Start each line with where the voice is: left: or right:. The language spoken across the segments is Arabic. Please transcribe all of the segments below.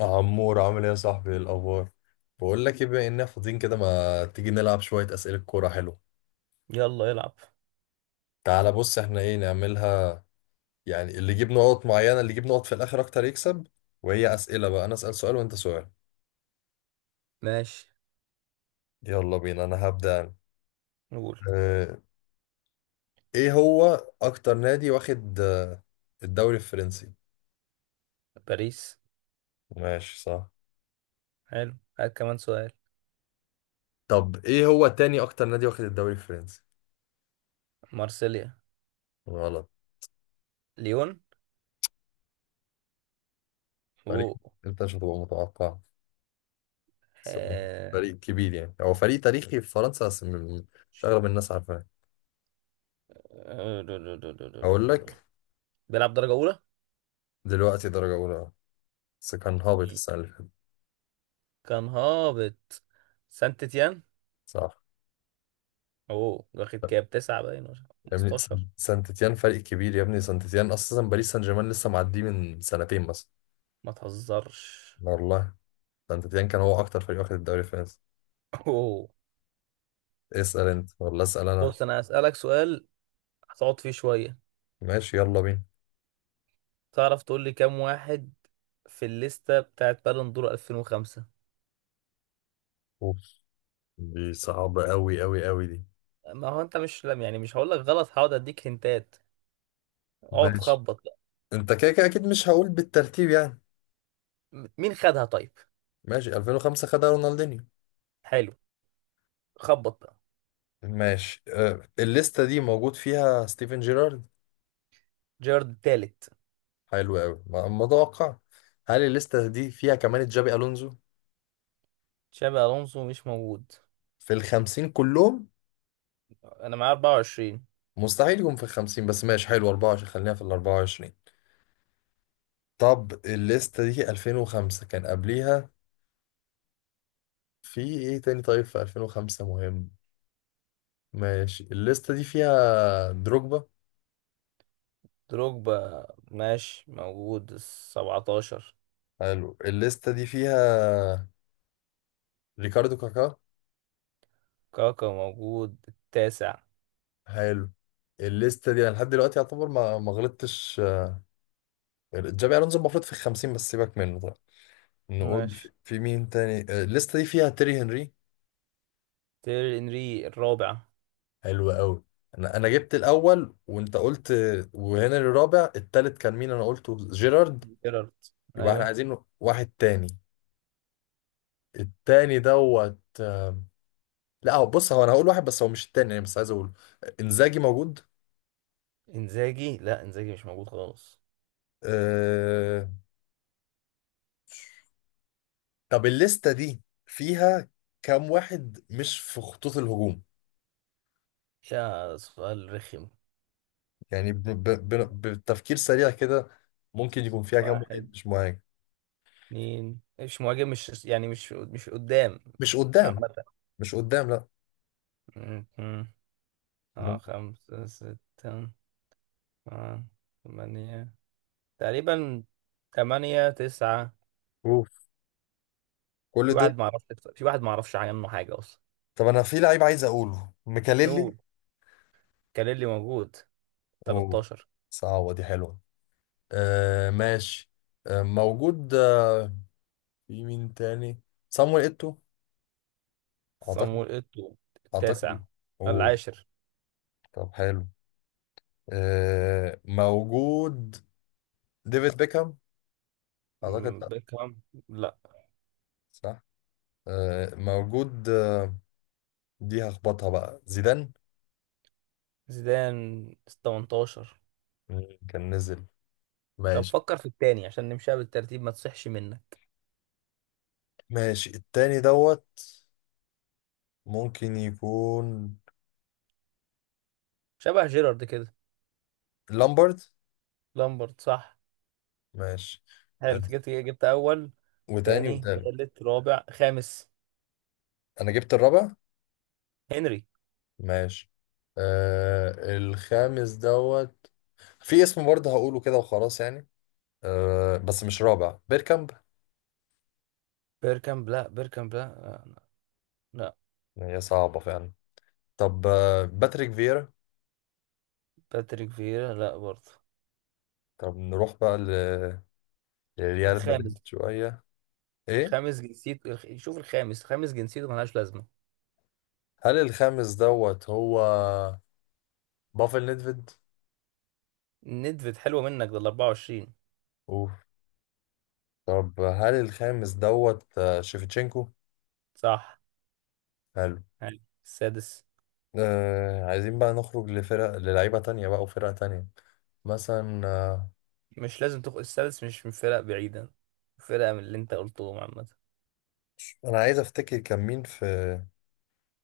left: عمور، عامل ايه يا صاحبي؟ إيه الاخبار؟ بقول لك ايه، بما اننا فاضيين كده ما تيجي نلعب شويه اسئله كوره؟ حلو.
right: يلا يلعب.
left: تعالى بص، احنا ايه نعملها؟ يعني اللي يجيب نقط معينه، اللي يجيب نقط في الاخر اكتر يكسب. وهي اسئله بقى، انا اسال سؤال وانت سؤال.
right: ماشي.
left: يلا بينا، انا هبدا أنا.
right: نقول.
left: اه. ايه هو اكتر نادي واخد الدوري الفرنسي؟
right: باريس.
left: ماشي، صح.
right: حلو، هات كمان سؤال.
left: طب ايه هو تاني اكتر نادي واخد الدوري الفرنسي؟
right: مارسيليا.
left: غلط.
right: ليون
left: فريق،
right: و
left: انت مش هتبقى متوقع، بس هو
right: آه،
left: فريق كبير يعني، هو فريق تاريخي في فرنسا بس مش أغلب الناس عارفاه. أقول لك،
right: بيلعب درجة أولى.
left: دلوقتي درجة أولى بس كان هابط
right: مم.
left: السنة اللي فاتت.
right: كان هابط. سانت تيان.
left: صح.
right: أوه، واخد كام؟ تسعة باين ولا
left: يا ابني
right: 15؟
left: سان تيتيان فريق كبير، يا ابني سان تيتيان أساسا باريس سان جيرمان لسه معديه من سنتين مثلا.
right: ما تهزرش.
left: والله سان تيتيان كان هو أكتر فريق واخد الدوري الفرنسي.
right: أوه.
left: اسأل أنت ولا أسأل أنا؟
right: بص، أنا هسألك سؤال هتقعد فيه شوية.
left: ماشي يلا بينا.
right: تعرف تقول لي كام واحد في الليستة بتاعت بالون دور 2005؟
left: أوف، دي صعبة أوي أوي أوي دي.
right: ما هو أنت مش لم يعني مش هقول لك غلط، هقعد أديك هنتات. اقعد
left: ماشي،
right: خبط بقى.
left: أنت كده كده أكيد مش هقول بالترتيب يعني.
right: مين خدها طيب؟
left: ماشي، 2005 خدها رونالدينيو.
right: حلو، خبط بقى.
left: ماشي، الليستة دي موجود فيها ستيفن جيرارد.
right: جيرارد التالت.
left: حلو قوي، متوقع. هل الليستة دي فيها كمان جابي ألونزو
right: تشابي الونسو مش موجود.
left: في 50 كلهم؟
right: انا معايا 24.
left: مستحيل يكون في 50، بس ماشي حلو، 24 خلينا في 24. طب الليستة دي 2005 كان قبليها في ايه تاني؟ طيب في 2005 مهم. ماشي، الليستة دي فيها دروجبا.
right: دروجبا ماشي موجود ال 17.
left: حلو، الليستة دي فيها ريكاردو كاكا.
right: كاكا موجود التاسع.
left: حلو. الليستة دي انا لحد دلوقتي يعتبر ما غلطتش. جابي الونزو المفروض في 50 بس سيبك منه. طيب، نقول في
right: ماشي.
left: في مين تاني؟ الليسته دي فيها تيري هنري.
right: تيري انري الرابع.
left: حلو قوي. انا جبت الاول وانت قلت وهنري الرابع، التالت كان مين؟ انا قلته جيرارد.
right: جيرارد،
left: يبقى احنا
right: ايوه.
left: عايزين واحد تاني. التاني دوت لا هو بص، هو انا هقول واحد بس هو مش التاني يعني، بس عايز اقوله. انزاجي موجود؟
right: انزاجي، لا، انزاجي مش موجود خالص.
left: أه... طب الليسته دي فيها كام واحد مش في خطوط الهجوم؟
right: يا سؤال رخم!
left: يعني بالتفكير سريع كده، ممكن يكون فيها كام
right: واحد،
left: واحد مش معاك؟
right: اتنين مش مهاجم، مش يعني مش قدام
left: مش قدام.
right: عامة.
left: مش قدام، لا.
right: م- م. اه،
left: ممكن.
right: خمسة، ستة، اه، ثمانية تقريبا، ثمانية تسعة.
left: اوف،
right: في
left: كل دول.
right: واحد ما اعرفش، في واحد ما اعرفش عنه حاجة اصلا.
left: طب انا في لعيب عايز اقوله، ميكاليلي.
right: قول. كاليلي موجود
left: اوه،
right: 13.
left: صعبة دي، حلوة. آه ماشي. آه موجود. في مين تاني؟ صامويل ايتو، اعتقد.
right: صامويل ايتو التاسع.
left: اعتقد. اوه.
right: العاشر.
left: طب حلو، آه موجود. ديفيد بيكهام، اعتقد
right: مم،
left: لا.
right: بيكهام لا.
left: صح. آه موجود. دي هخبطها بقى، زيدان.
right: زيدان 18.
left: كان نزل.
right: طب
left: ماشي.
right: فكر في التاني عشان نمشيها بالترتيب ما تصحش منك.
left: ماشي، التاني دوت ممكن يكون
right: شبه جيرارد كده.
left: لامبرد.
right: لامبرد صح.
left: ماشي،
right: حلو،
left: آه،
right: أنت جبت اول.
left: وتاني
right: تاني،
left: وتالت.
right: تالت، رابع، خامس.
left: انا جبت الرابع.
right: هنري.
left: ماشي. الخامس دوت في اسم برضه هقوله كده وخلاص يعني، آه بس مش رابع، بيركامب.
right: بيركامب لا، بيركامب لا. لا. لا.
left: هي صعبة فعلا. طب باتريك فيرا.
right: باتريك فييرا لا برضه.
left: طب نروح بقى لريال
right: الخامس.
left: مدريد شوية. ايه؟
right: شوف الخامس، خامس جنسيته ملهاش لازمة.
left: هل الخامس دوت هو بافل ندفيد؟
right: ندفد حلوة منك، ده ال 24.
left: اوف. طب هل الخامس دوت شيفتشينكو؟
right: صح.
left: حلو.
right: يعني السادس.
left: آه، عايزين بقى نخرج لفرق، للعيبة تانية بقى وفرق تانية. مثلا
right: مش لازم تخ... السادس مش من فرق بعيدة، فرقة من اللي انت قلتهم عامة.
left: أنا عايز أفتكر كان مين في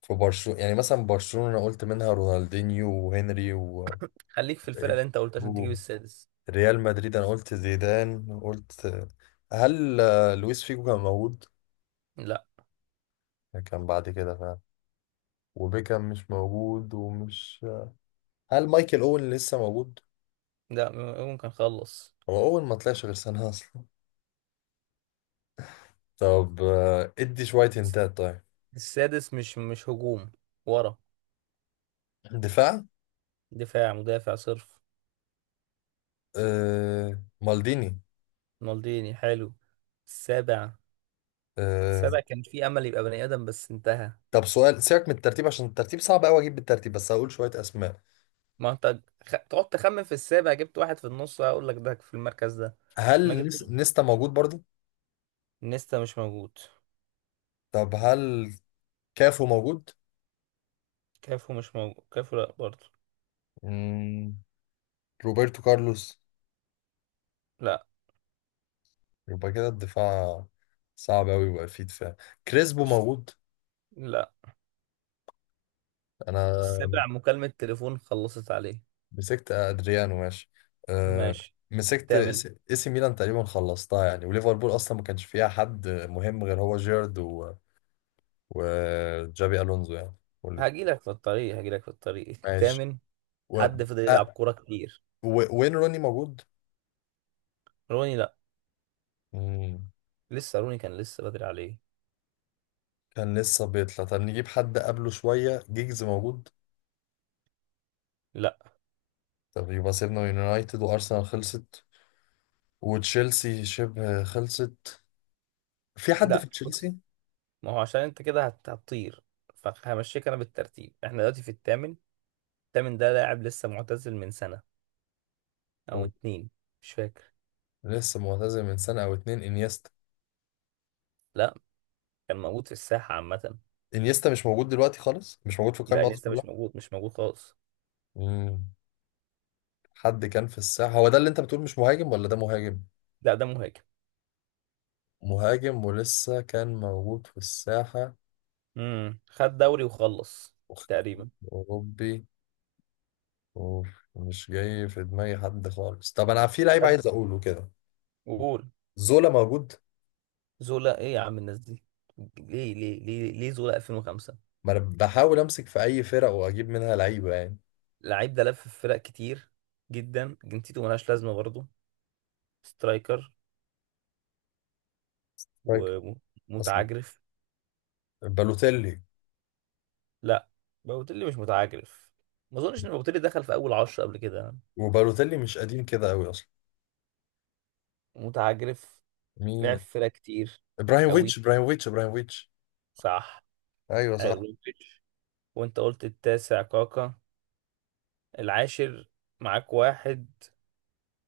left: في برشلونة، يعني مثلا برشلونة أنا قلت منها رونالدينيو وهنري
right: خليك في الفرقة اللي انت قلتها عشان تجيب
left: و-
right: السادس.
left: ريال مدريد أنا قلت زيدان. قلت هل لويس فيجو كان موجود؟
right: لا.
left: كان بعد كده فعلا. وبيكام مش موجود، ومش. هل مايكل أوين لسه موجود؟
right: ممكن خلص.
left: هو أوين ما طلعش غير سنة أصلا. طب ادي شوية هنتات طيب.
right: السادس مش هجوم، ورا.
left: دفاع.
right: دفاع، مدافع صرف.
left: آه مالديني.
right: مالديني، حلو. السابع.
left: آه.
right: السابع كان في امل يبقى بني ادم بس انتهى.
left: طب سؤال، سيبك من الترتيب عشان الترتيب صعب قوي اجيب بالترتيب، بس هقول شوية اسماء.
right: ما انت خ... تقعد تخمن في السابع، جبت واحد في النص هقول لك ده في المركز ده. ما
left: هل
right: جبتش.
left: نيستا موجود برضه؟
right: نيستا مش موجود.
left: طب هل كافو موجود؟
right: كافو مش موجود، كافو لا برضه.
left: مم. روبرتو كارلوس.
right: لا.
left: يبقى كده الدفاع صعب قوي، يبقى فيه دفاع. كريسبو
right: الس-
left: موجود؟
right: لا.
left: انا
right: السابع مكالمة تليفون خلصت عليه.
left: مسكت ادريانو، ماشي. آه.
right: ماشي.
left: مسكت
right: الثامن.
left: اس إيه سي ميلان تقريبا خلصتها يعني، وليفربول اصلا ما كانش فيها حد مهم غير هو جيرد وجابي الونزو يعني، واللي
right: هجيلك في الطريق
left: ماشي
right: الثامن.
left: و...
right: حد فضل يلعب
left: أ...
right: كورة كتير.
left: وين روني موجود؟
right: روني لا،
left: مم.
right: لسه روني كان لسه بدري عليه.
left: كان لسه بيطلع. طب نجيب حد قبله شويه. جيجز موجود؟
right: لا.
left: طب يبقى سيبنا من يونايتد، وارسنال خلصت، وتشيلسي شبه خلصت. في حد في
right: لا بص،
left: تشيلسي
right: ما هو عشان انت كده هتطير، فهمشيك انا بالترتيب. احنا دلوقتي في الثامن. تامن ده لاعب لسه معتزل من سنة أو اتنين، مش فاكر.
left: لسه معتزل من سنه او اتنين؟ انيستا؟
right: لا، كان موجود في الساحة عامة.
left: انيستا مش موجود دلوقتي خالص، مش موجود في
right: لا
left: القائمه اصلا
right: لسه
left: كلها.
right: مش موجود، مش موجود خالص.
left: مم. حد كان في الساحه هو ده اللي انت بتقول مش مهاجم، ولا ده مهاجم؟
right: لا ده مهاجم.
left: مهاجم ولسه كان موجود في الساحه.
right: امم، خد دوري وخلص تقريبا.
left: أوروبي. أوف، مش جاي في دماغي حد خالص. طب أنا في لعيب
right: خد
left: عايز أقوله كده.
right: وقول.
left: زولا موجود؟
right: زولا؟ ايه يا عم الناس دي؟ ليه ليه زولا 2005؟
left: ما أنا بحاول أمسك في أي فرق وأجيب منها لعيبة يعني.
right: اللعيب ده لف في فرق كتير جدا، جنسيته ملهاش لازمة برضه. سترايكر
left: فاكر أصلا،
right: ومتعجرف.
left: بالوتيلي.
right: لا، بوتيلي مش متعجرف، ما اظنش ان بوتيلي دخل في اول عشرة قبل كده.
left: وبالوتيلي مش قديم كده أوي أصلا.
right: متعجرف، لعب
left: مين؟
right: في فرق كتير. قوي،
left: إبراهيموفيتش إبراهيموفيتش إبراهيموفيتش!
right: صح.
left: أيوه
right: حلو،
left: صح.
right: مودريتش. وانت قلت التاسع كاكا. العاشر معاك واحد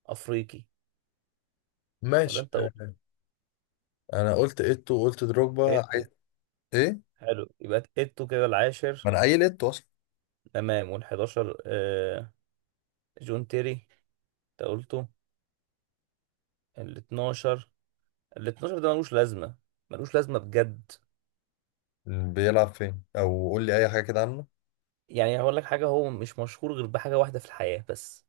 right: افريقي. ولا
left: ماشي،
right: انت قلت؟
left: أنا قلت إيتو وقلت دروجبا
right: ايتو.
left: إيه؟
right: حلو، يبقى ايتو كده
left: ما
right: العاشر.
left: أنا قايل إيتو أصلا.
right: تمام. وال11، آه، جون تيري، انت قلته. ال12، ال12 ده ملوش لازمه، ملوش لازمه بجد.
left: بيلعب فين؟ أو قول لي أي حاجة كده عنه.
right: يعني هقول لك حاجه، هو مش مشهور غير بحاجه واحده في الحياه بس.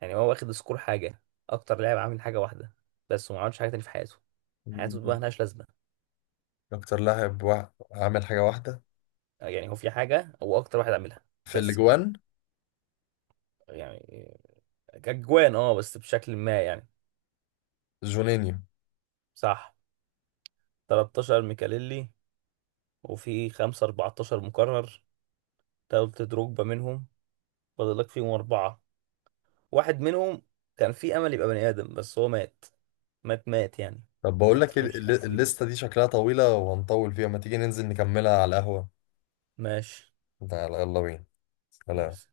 right: يعني هو واخد سكور حاجه، اكتر لاعب عامل حاجه واحده بس، وما عملش حاجه تاني في حياته. حياته
left: مم.
right: بقى ملهاش لازمه.
left: أكتر لاعب عامل حاجة واحدة.
right: يعني هو في حاجة هو أكتر واحد عاملها
left: في
right: بس كده.
left: الأجوان،
right: يعني كجوان اه بس بشكل ما يعني.
left: جونينيو.
right: صح. 13 ميكاليلي. وفي 5 14 مكرر، تلت دروجبا منهم. فاضل لك فيهم أربعة. واحد منهم كان في أمل يبقى بني آدم بس هو مات، مات يعني.
left: طب بقول
right: ما
left: لك،
right: تفهمش الأحسن دي.
left: الليسته دي شكلها طويله وهنطول فيها، ما تيجي ننزل نكملها على القهوه.
right: ماشي.
left: تعال يلا بينا. سلام.
right: ماشي.